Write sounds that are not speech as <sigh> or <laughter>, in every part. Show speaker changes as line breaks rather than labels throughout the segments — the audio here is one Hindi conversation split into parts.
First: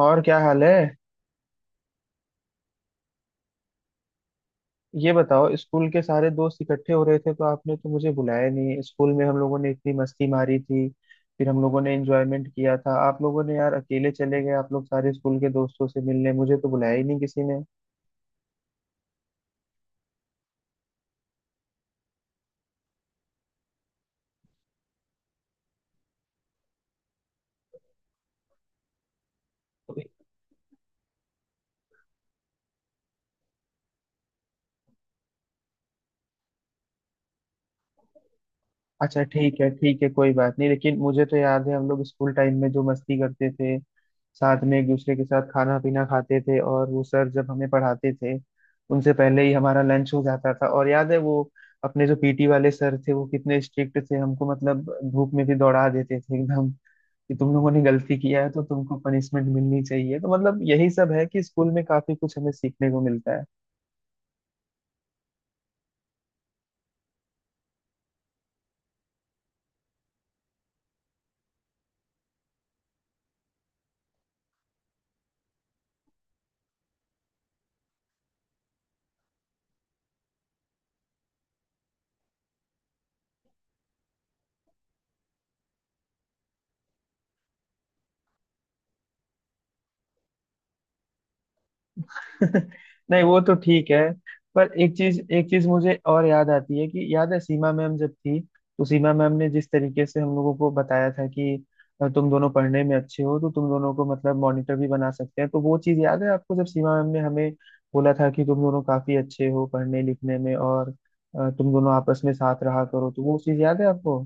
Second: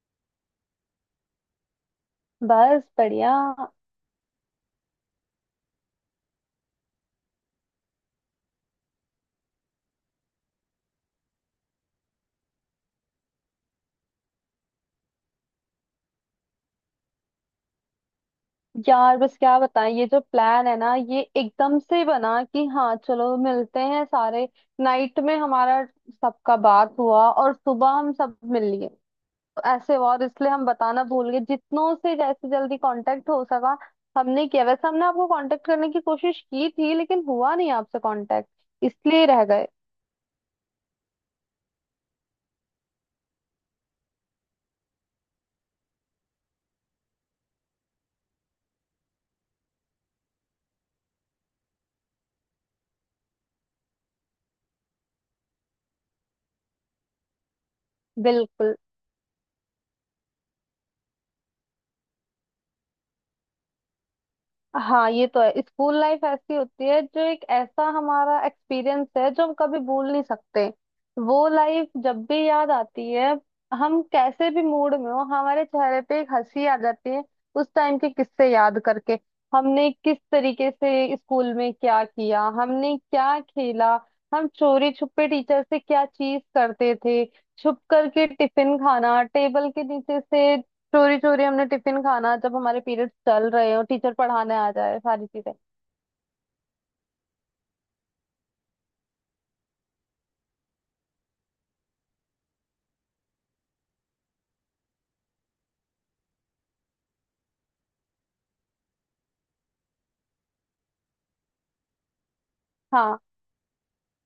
और क्या हाल है।
बस बढ़िया।
ये बताओ, स्कूल के सारे दोस्त इकट्ठे हो रहे थे तो आपने तो मुझे बुलाया नहीं। स्कूल में हम लोगों ने इतनी मस्ती मारी थी, फिर हम लोगों ने एंजॉयमेंट किया था। आप लोगों ने यार अकेले चले गए, आप लोग सारे स्कूल के दोस्तों से मिलने, मुझे तो बुलाया ही नहीं किसी
यार बस क्या बताएं, ये जो प्लान है ना, ये एकदम से बना कि हाँ चलो मिलते हैं सारे। नाइट में हमारा सबका बात हुआ और सुबह हम सब मिल लिए। तो ऐसे
ने।
हुआ और इसलिए हम बताना भूल गए। जितनों से जैसे जल्दी कांटेक्ट हो सका हमने किया। वैसे हमने आपको कांटेक्ट करने की कोशिश की थी, लेकिन हुआ नहीं आपसे कांटेक्ट,
अच्छा
इसलिए रह
ठीक
गए।
है ठीक है, कोई बात नहीं। लेकिन मुझे तो याद है हम लोग स्कूल टाइम में जो मस्ती करते थे, साथ में एक दूसरे के साथ खाना पीना खाते थे। और वो सर जब हमें पढ़ाते थे, उनसे पहले ही हमारा लंच हो जाता था। और याद है वो अपने जो पीटी वाले सर थे, वो कितने स्ट्रिक्ट थे हमको, मतलब धूप में भी दौड़ा देते थे एकदम। कि तुम लोगों ने गलती किया है तो
बिल्कुल।
तुमको पनिशमेंट मिलनी चाहिए। तो मतलब यही सब है कि स्कूल में काफी कुछ हमें सीखने को मिलता है।
हाँ ये तो है, स्कूल लाइफ ऐसी होती है जो एक ऐसा हमारा एक्सपीरियंस है जो हम कभी भूल नहीं सकते। वो लाइफ जब भी याद आती है, हम कैसे भी मूड में हो, हमारे चेहरे पे एक हंसी आ जाती है उस टाइम के किस्से याद करके। हमने किस तरीके से स्कूल में क्या किया, हमने क्या खेला, हम चोरी छुपे टीचर से क्या चीज करते थे, छुप करके टिफिन खाना टेबल के नीचे से, चोरी चोरी हमने टिफिन खाना जब
<laughs>
हमारे पीरियड्स
नहीं वो
चल
तो
रहे हो,
ठीक है।
टीचर पढ़ाने आ
पर एक
जाए,
चीज
सारी
एक
चीजें।
चीज मुझे और याद आती है कि याद है, सीमा मैम जब थी, तो सीमा मैम ने जिस तरीके से हम लोगों को बताया था कि तुम दोनों पढ़ने में अच्छे हो, तो तुम दोनों को मतलब मॉनिटर भी बना सकते हैं। तो वो चीज याद है आपको, जब सीमा मैम ने हमें बोला था कि तुम दोनों काफी अच्छे हो पढ़ने लिखने में, और तुम दोनों आपस में साथ रहा करो।
हाँ।
तो वो चीज याद है आपको।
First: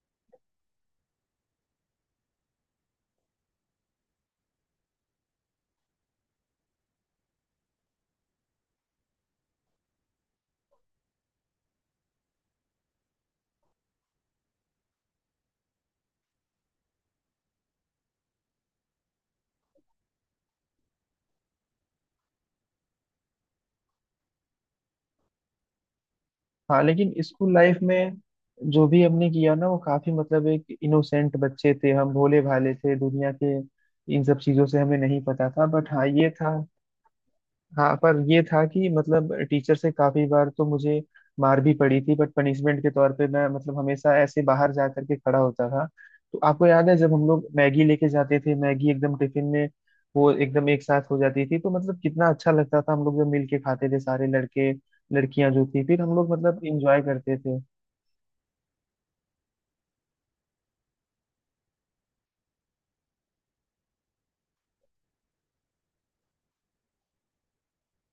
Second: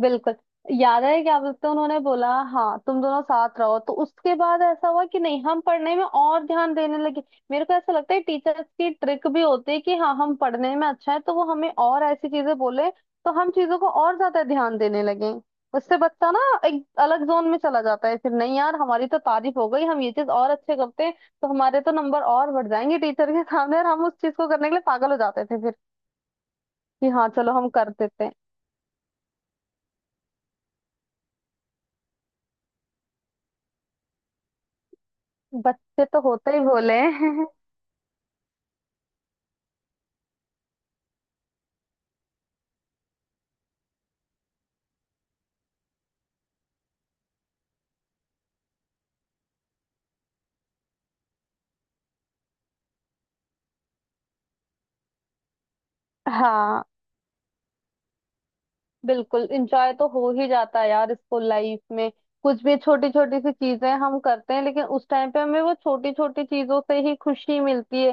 बिल्कुल। याद है, क्या बोलते हैं, उन्होंने बोला हाँ तुम दोनों साथ रहो, तो उसके बाद ऐसा हुआ कि नहीं हम पढ़ने में और ध्यान देने लगे। मेरे को ऐसा लगता है टीचर्स की ट्रिक भी होती है कि हाँ हम पढ़ने में अच्छा है, तो वो हमें और ऐसी चीजें बोले तो हम चीजों को और ज्यादा ध्यान देने लगे। उससे बच्चा ना एक अलग जोन में चला जाता है फिर। नहीं यार, हमारी तो तारीफ हो गई, हम ये चीज और अच्छे करते हैं, तो हमारे तो नंबर और बढ़ जाएंगे टीचर के सामने, और हम उस चीज को करने के लिए पागल हो जाते थे फिर,
हाँ,
कि
लेकिन
हाँ
स्कूल
चलो हम
लाइफ
कर
में
देते हैं।
जो भी हमने किया ना, वो काफी मतलब, एक इनोसेंट बच्चे थे हम, भोले भाले थे दुनिया के। इन सब चीजों से हमें नहीं पता था, बट
बच्चे
हाँ
तो
ये
होते
था।
ही भोले हैं।
हाँ, पर ये था कि मतलब टीचर से काफी बार तो मुझे मार भी पड़ी थी। बट पनिशमेंट के तौर पे मैं मतलब हमेशा ऐसे बाहर जा करके खड़ा होता था। तो आपको याद है जब हम लोग मैगी लेके जाते थे, मैगी एकदम टिफिन में वो एकदम एक साथ हो जाती थी, तो मतलब कितना अच्छा लगता था हम लोग जब मिल के खाते थे, सारे लड़के लड़कियां जो थी, फिर हम लोग मतलब
हाँ
इंजॉय करते थे।
बिल्कुल, इंजॉय तो हो ही जाता है यार स्कूल लाइफ में। कुछ भी छोटी छोटी सी चीजें हम करते हैं, लेकिन उस टाइम पे हमें वो छोटी छोटी चीजों से ही खुशी मिलती है।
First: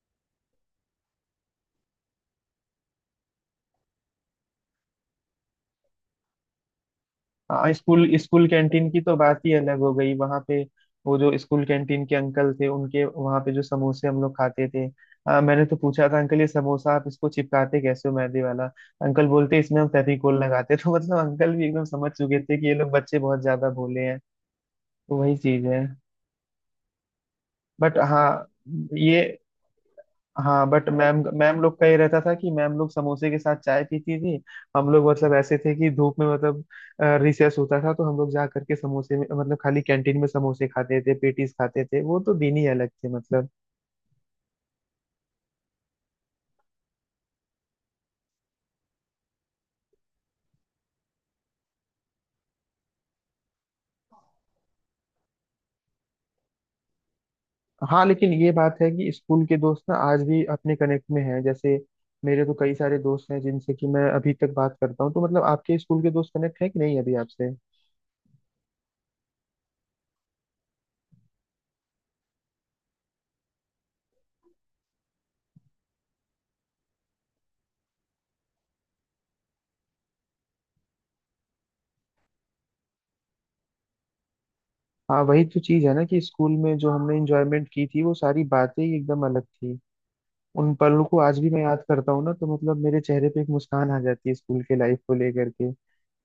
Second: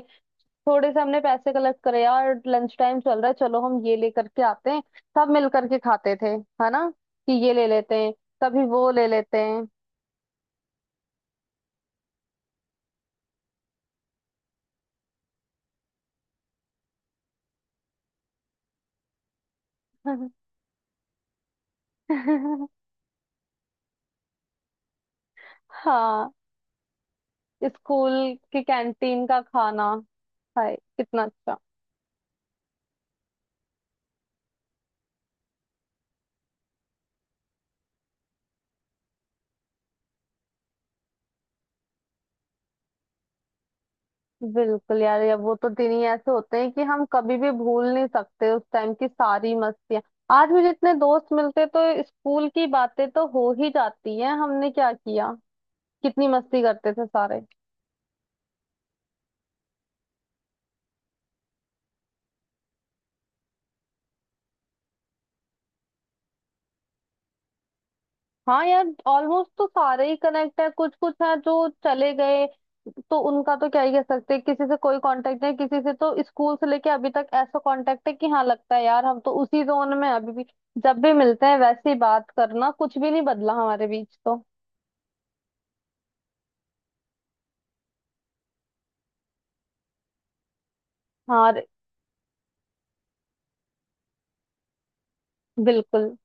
थोड़े से हमने पैसे कलेक्ट करे, यार लंच टाइम चल रहा है, चलो हम ये लेकर के आते हैं, सब मिल करके खाते थे। है ना, कि ये ले
हाँ,
लेते
स्कूल
हैं
स्कूल
कभी,
कैंटीन
वो
की
ले
तो
लेते
बात ही अलग हो गई। वहां पे वो जो स्कूल कैंटीन के अंकल थे, उनके वहां पे जो समोसे हम लोग खाते थे, हाँ, मैंने तो पूछा था, अंकल ये समोसा आप इसको चिपकाते कैसे हो मैदे वाला। अंकल बोलते, इसमें हम
हैं।
फेविकोल लगाते हैं।" <laughs> तो मतलब अंकल भी एकदम समझ चुके थे कि ये
<laughs>
लोग बच्चे बहुत ज्यादा भोले हैं। तो वही चीज है।
हाँ,
बट
स्कूल
हाँ
की
ये,
कैंटीन का खाना।
हाँ
हाय
बट मैम
कितना अच्छा।
मैम लोग का ये रहता था कि मैम लोग समोसे के साथ चाय पीती थी। हम लोग मतलब ऐसे थे कि धूप में, मतलब रिसेस होता था तो हम लोग जा करके समोसे में, मतलब खाली कैंटीन में समोसे खाते थे, पेटीज खाते थे, वो तो दिन ही अलग थे मतलब।
बिल्कुल यार, या वो तो दिन ही ऐसे होते हैं कि हम कभी भी भूल नहीं सकते उस टाइम की सारी मस्तियां। आज भी जितने दोस्त मिलते तो स्कूल की बातें तो हो ही जाती हैं, हमने क्या किया, कितनी मस्ती करते थे सारे।
हाँ, लेकिन ये बात है कि स्कूल के दोस्त ना आज भी अपने कनेक्ट में हैं। जैसे मेरे तो कई सारे दोस्त हैं जिनसे कि मैं अभी तक बात करता हूँ। तो मतलब आपके स्कूल के दोस्त कनेक्ट है कि नहीं अभी आपसे।
हाँ यार, ऑलमोस्ट तो सारे ही कनेक्ट है। कुछ कुछ है जो चले गए, तो उनका तो क्या ही कह सकते हैं, किसी से कोई कांटेक्ट नहीं। किसी से तो स्कूल से लेके अभी तक ऐसा कांटेक्ट है कि हाँ लगता है यार हम तो उसी जोन में हैं अभी भी। जब भी मिलते हैं वैसे ही बात करना, कुछ भी नहीं बदला हमारे बीच तो।
हाँ वही तो चीज़ है ना कि स्कूल में जो हमने इंजॉयमेंट की थी, वो सारी बातें ही एकदम अलग थी। उन पलों को आज भी मैं
हाँ
याद करता हूँ ना, तो मतलब मेरे चेहरे पे एक मुस्कान आ जाती है स्कूल के लाइफ को लेकर के।
बिल्कुल,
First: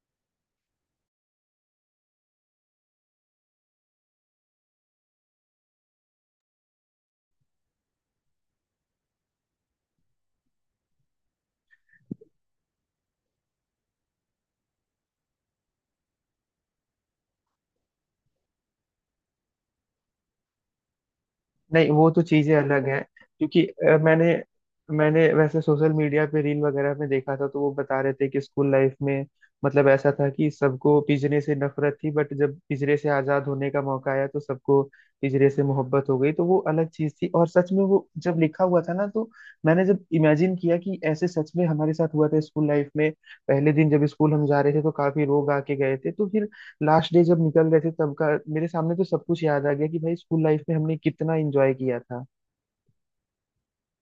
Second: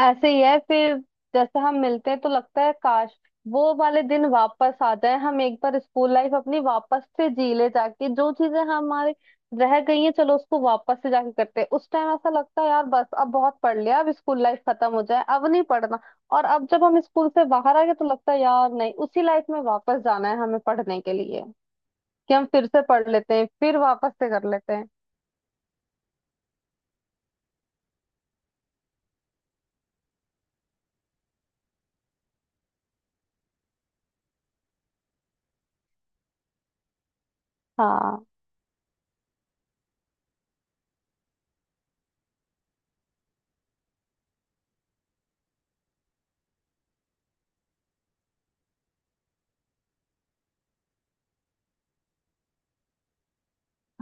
ऐसे ही है फिर। जैसे हम मिलते हैं तो लगता है काश वो वाले दिन वापस आ जाए, हम एक बार स्कूल लाइफ अपनी वापस से जी ले, जाके जो चीजें हमारे रह गई हैं, चलो उसको वापस से जाके करते हैं। उस टाइम ऐसा लगता है यार बस अब बहुत पढ़ लिया, अब स्कूल लाइफ खत्म हो जाए, अब नहीं पढ़ना, और अब जब हम स्कूल से बाहर आ गए तो लगता है यार नहीं उसी लाइफ में वापस जाना है हमें पढ़ने के लिए,
नहीं वो तो
कि हम
चीजें
फिर से
अलग हैं।
पढ़ लेते हैं,
क्योंकि
फिर
अ,
वापस से
मैंने
कर लेते हैं।
मैंने वैसे सोशल मीडिया पे रील वगैरह में देखा था, तो वो बता रहे थे कि स्कूल लाइफ में मतलब ऐसा था कि सबको पिंजरे से नफरत थी, बट जब पिंजरे से आजाद होने का मौका आया तो सबको पिंजरे से मोहब्बत हो गई। तो वो अलग चीज थी। और सच में वो
हाँ।
जब लिखा हुआ था ना, तो मैंने जब इमेजिन किया कि ऐसे सच में हमारे साथ हुआ था स्कूल लाइफ में। पहले दिन जब स्कूल हम जा रहे थे तो काफी लोग आके गए थे, तो फिर लास्ट डे जब निकल रहे थे तब का मेरे सामने तो सब कुछ याद आ गया कि भाई स्कूल लाइफ में हमने कितना एंजॉय किया था।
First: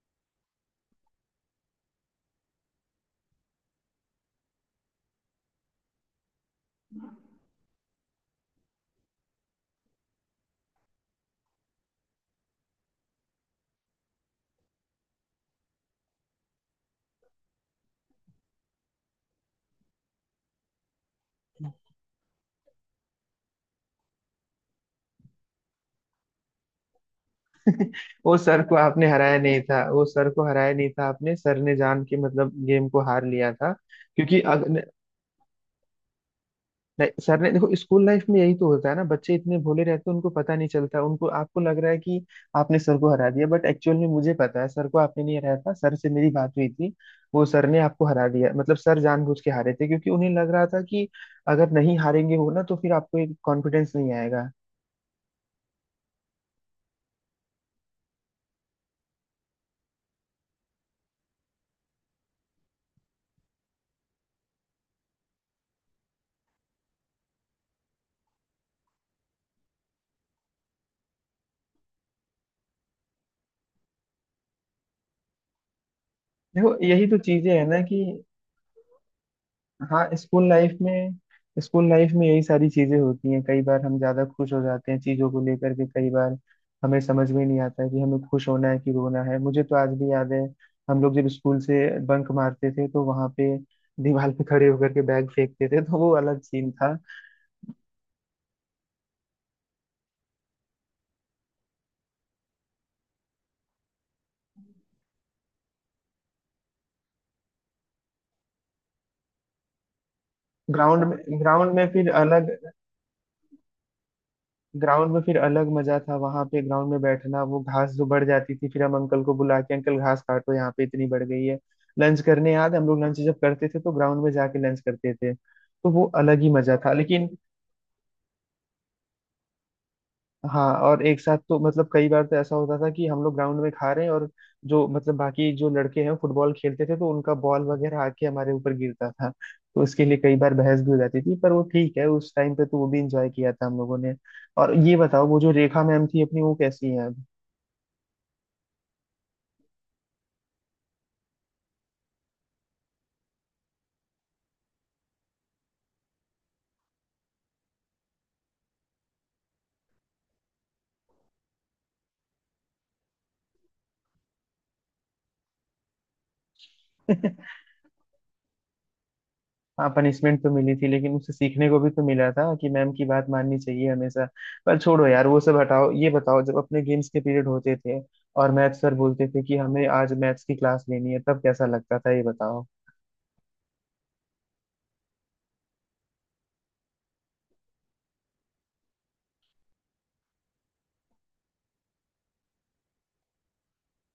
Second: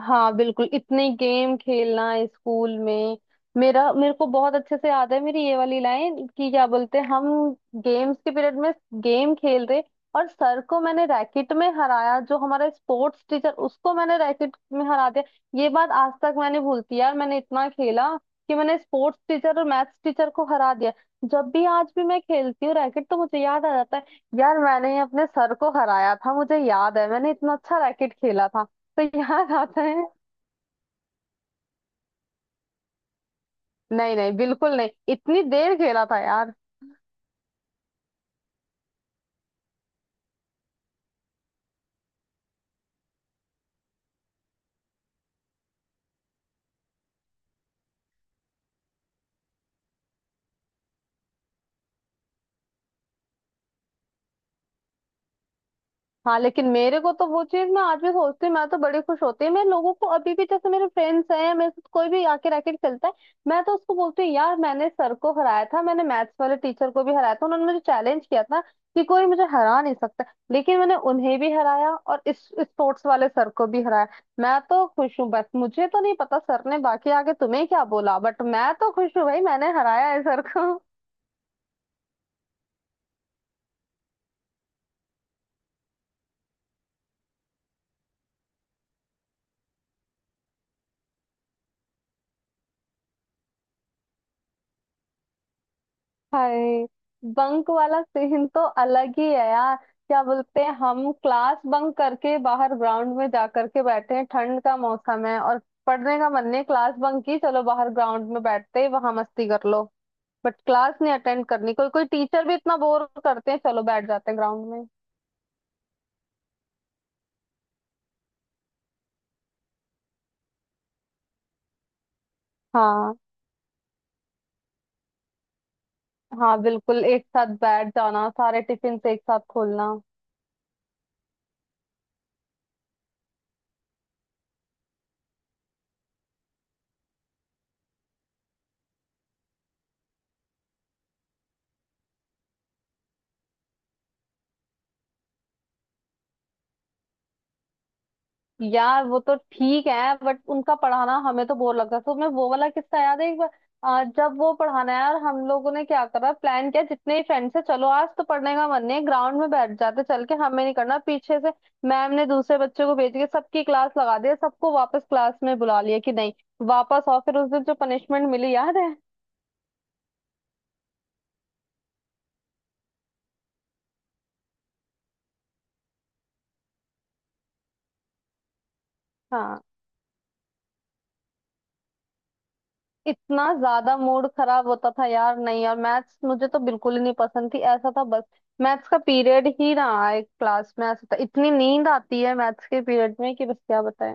हाँ बिल्कुल, इतने गेम खेलना स्कूल में। मेरा मेरे को बहुत अच्छे से याद है, मेरी ये वाली लाइन कि क्या बोलते हैं हम, गेम्स के पीरियड में गेम खेल रहे और सर को मैंने रैकेट में हराया, जो हमारा स्पोर्ट्स टीचर, उसको मैंने रैकेट में हरा दिया। ये बात आज तक मैंने भूलती यार, मैंने इतना खेला कि मैंने स्पोर्ट्स टीचर और मैथ्स टीचर को हरा दिया। जब भी आज भी मैं खेलती हूँ रैकेट तो मुझे याद आ जाता है यार, मैंने अपने सर को हराया था, मुझे याद है मैंने इतना अच्छा
<laughs>
रैकेट
वो
खेला
सर
था।
को
तो
आपने हराया
याद
नहीं था।
आता है।
वो सर को हराया नहीं था आपने, सर ने जान के मतलब गेम को हार लिया था।
नहीं नहीं,
क्योंकि अग,
बिल्कुल नहीं, इतनी देर खेला था यार।
नहीं सर ने, देखो स्कूल लाइफ में यही तो होता है ना, बच्चे इतने भोले रहते हैं, उनको पता नहीं चलता, उनको आपको लग रहा है कि आपने सर को हरा दिया, बट एक्चुअल में मुझे पता है सर को आपने नहीं हराया था। सर से मेरी बात हुई थी, वो सर ने आपको हरा दिया, मतलब सर जानबूझ के हारे थे, क्योंकि उन्हें लग रहा था कि अगर नहीं हारेंगे वो ना, तो फिर आपको एक कॉन्फिडेंस नहीं आएगा।
हाँ, लेकिन मेरे को तो वो चीज मैं आज भी सोचती हूँ। मैं तो बड़ी खुश होती है, मैं लोगों को अभी भी जैसे मेरे फ्रेंड्स हैं, मेरे साथ कोई भी आके रैकेट खेलता है, मैं तो उसको बोलती हूँ यार मैंने सर को हराया था, मैंने मैथ्स वाले टीचर को भी हराया था, उन्होंने मुझे चैलेंज किया था कि कोई मुझे हरा नहीं सकता, लेकिन मैंने उन्हें भी हराया और इस स्पोर्ट्स वाले सर को भी हराया। मैं तो खुश हूँ बस, मुझे तो नहीं पता सर
देखो
ने
यही
बाकी
तो
आगे
चीजें है
तुम्हें
ना,
क्या
कि
बोला, बट मैं तो खुश हूँ भाई, मैंने
हाँ
हराया है सर
स्कूल
को।
लाइफ में स्कूल लाइफ में यही सारी चीजें होती हैं। कई बार हम ज्यादा खुश हो जाते हैं चीजों को लेकर के, कई बार हमें समझ में नहीं आता है कि हमें खुश होना है कि रोना है। मुझे तो आज भी याद है हम लोग जब स्कूल से बंक मारते थे तो वहां पे दीवार पे खड़े होकर के बैग फेंकते थे, तो वो अलग सीन
हाय,
था।
बंक वाला सीन तो अलग ही है यार। क्या बोलते हैं हम, क्लास बंक करके बाहर ग्राउंड में जा करके बैठे हैं, ठंड का मौसम है और पढ़ने का मन नहीं, क्लास बंक की, चलो बाहर ग्राउंड में बैठते हैं, वहां मस्ती कर लो, बट क्लास नहीं अटेंड करनी।
ग्राउंड में
कोई कोई
फिर
टीचर
अलग
भी इतना बोर करते हैं, चलो बैठ जाते हैं ग्राउंड में।
ग्राउंड में फिर अलग मजा था, वहां पे ग्राउंड में बैठना, वो घास जो बढ़ जाती थी, फिर हम अंकल को बुला के, अंकल घास काटो यहाँ पे इतनी बढ़ गई है। लंच करने याद है, हम लोग
हाँ।
लंच जब करते थे तो ग्राउंड में जाके लंच करते थे, तो वो अलग ही
हाँ
मजा था।
बिल्कुल, एक
लेकिन
साथ बैठ जाना, सारे टिफिन एक साथ खोलना।
हाँ, और एक साथ तो मतलब कई बार तो ऐसा होता था कि हम लोग ग्राउंड में खा रहे हैं, और जो मतलब बाकी जो लड़के हैं फुटबॉल खेलते थे, तो उनका बॉल वगैरह आके हमारे ऊपर गिरता था, तो उसके लिए कई बार बहस भी हो जाती थी। पर वो ठीक है, उस टाइम पे तो वो भी इंजॉय किया था हम लोगों ने। और ये बताओ, वो जो रेखा मैम थी अपनी, वो कैसी है।
यार वो तो ठीक है, बट उनका पढ़ाना हमें तो बोर लगता है। तो मैं वो वाला किस्सा याद है एक बार, जब वो पढ़ाना है यार, हम लोगों ने क्या करा, प्लान किया जितने ही फ्रेंड्स है, चलो आज तो पढ़ने का मन नहीं है, ग्राउंड में बैठ जाते चल के, हमें नहीं करना। पीछे से मैम ने दूसरे बच्चे को भेज के सबकी क्लास लगा दिया, सबको वापस क्लास में बुला लिया, कि नहीं वापस, और फिर उस दिन
<laughs>
जो पनिशमेंट मिली याद है।
हाँ पनिशमेंट तो मिली थी, लेकिन उससे सीखने को भी तो मिला था कि मैम की बात माननी चाहिए हमेशा। पर छोड़ो यार वो सब, हटाओ, ये बताओ जब अपने गेम्स के पीरियड होते थे और मैथ सर बोलते थे कि
हाँ।
हमें आज मैथ्स की क्लास लेनी है, तब कैसा लगता था ये बताओ।
इतना ज्यादा मूड खराब होता था यार, नहीं यार मैथ्स मुझे तो बिल्कुल ही नहीं पसंद थी, ऐसा था बस मैथ्स का पीरियड ही ना आए क्लास में। ऐसा था, इतनी नींद आती है मैथ्स के पीरियड में कि बस क्या बताएं,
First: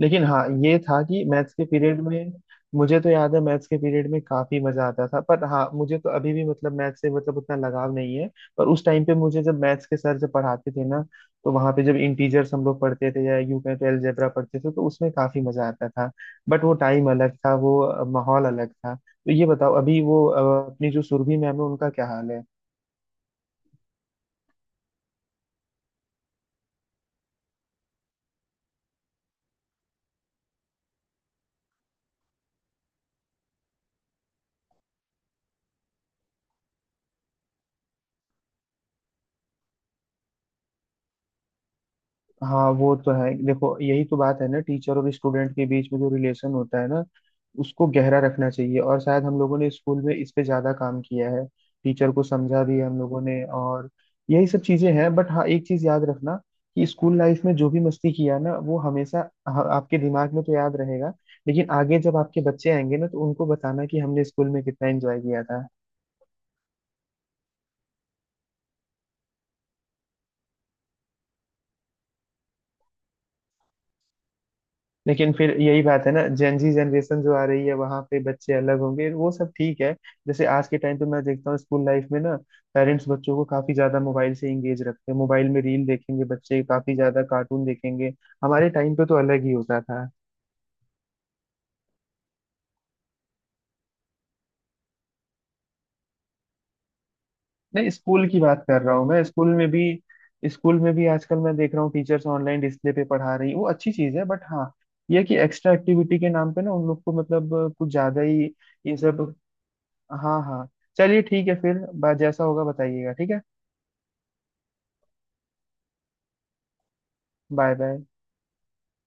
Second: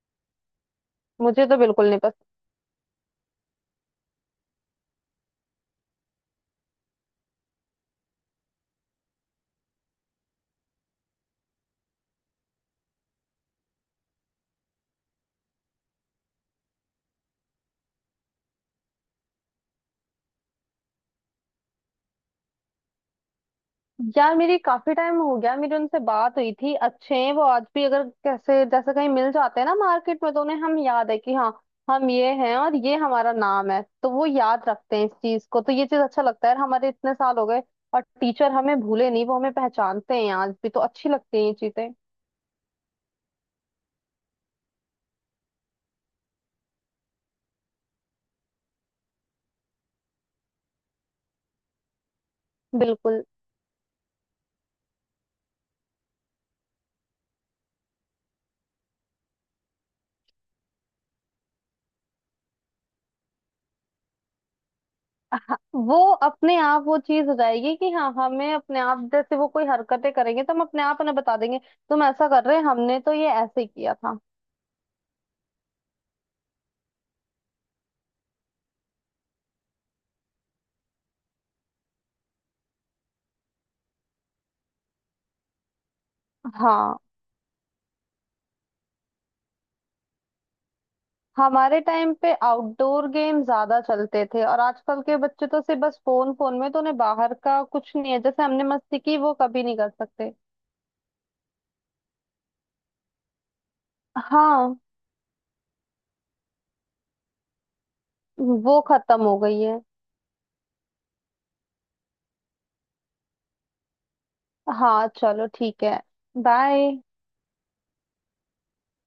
लेकिन हाँ ये था कि
मुझे
मैथ्स
तो
के
बिल्कुल नहीं।
पीरियड में, मुझे तो याद है मैथ्स के पीरियड में काफी मजा आता था। पर हाँ, मुझे तो अभी भी मतलब मैथ्स से मतलब उतना लगाव नहीं है। पर उस टाइम पे मुझे जब मैथ्स के सर जब पढ़ाते थे ना, तो वहां पे जब इंटीजर्स हम लोग पढ़ते थे, या यूं कहें तो अलजेब्रा पढ़ते थे, तो उसमें काफी मजा आता था। बट वो टाइम अलग था, वो माहौल अलग था। तो ये बताओ अभी वो अपनी जो सुरभि मैम है, उनका क्या हाल है।
यार मेरी काफी टाइम हो गया मेरी उनसे बात हुई थी, अच्छे हैं वो आज भी। अगर कैसे जैसे कहीं मिल जाते हैं ना मार्केट में, तो उन्हें हम याद है कि हाँ हम ये हैं और ये हमारा नाम है, तो वो याद रखते हैं इस चीज को। तो ये चीज अच्छा लगता है यार, हमारे इतने साल हो गए और टीचर हमें भूले नहीं, वो हमें पहचानते हैं आज भी, तो अच्छी लगती हैं ये चीजें।
हाँ वो तो है, देखो यही तो बात है ना, टीचर और स्टूडेंट के बीच में जो रिलेशन होता है ना, उसको गहरा रखना चाहिए, और शायद हम लोगों ने स्कूल में इस पे ज्यादा काम किया है। टीचर को समझा भी है हम लोगों
बिल्कुल।
ने, और यही सब चीजें हैं। बट हाँ एक चीज याद रखना, कि स्कूल लाइफ में जो भी मस्ती किया ना, वो हमेशा आपके दिमाग में तो याद रहेगा। लेकिन आगे जब आपके बच्चे आएंगे ना, तो उनको बताना कि हमने स्कूल में कितना एंजॉय
<laughs>
किया
हाँ,
था।
वो अपने आप वो चीज हो जाएगी कि हाँ, हमें अपने आप जैसे वो कोई हरकतें करेंगे तो हम अपने आप उन्हें बता देंगे, तुम ऐसा कर रहे हैं, हमने तो ये ऐसे किया था।
लेकिन फिर यही बात है ना, जेनजी जनरेशन जो आ रही है, वहां पे बच्चे अलग होंगे, वो सब ठीक है। जैसे आज के टाइम पे मैं देखता हूँ स्कूल लाइफ में ना, पेरेंट्स बच्चों को काफी ज्यादा मोबाइल से इंगेज रखते हैं, मोबाइल में रील देखेंगे बच्चे, काफी
हाँ।
ज्यादा कार्टून देखेंगे। हमारे टाइम पे तो अलग ही होता था।
हमारे टाइम पे आउटडोर गेम ज्यादा चलते थे, और आजकल के बच्चे तो सिर्फ बस फोन, फोन में, तो उन्हें बाहर का
नहीं
कुछ नहीं है,
स्कूल की
जैसे
बात
हमने
कर रहा
मस्ती
हूँ
की
मैं,
वो
स्कूल
कभी
में
नहीं
भी,
कर सकते।
स्कूल में भी आजकल मैं देख रहा हूँ टीचर्स ऑनलाइन डिस्प्ले पे पढ़ा रही, वो अच्छी चीज है। बट हाँ
हाँ,
ये है कि एक्स्ट्रा एक्टिविटी के नाम पे ना उन लोग को मतलब कुछ ज्यादा ही,
वो
ये सब,
खत्म हो गई है।
हाँ हाँ। चलिए ठीक है फिर, जैसा होगा बताइएगा, ठीक है।
हाँ चलो ठीक है। बाय।
Bye bye.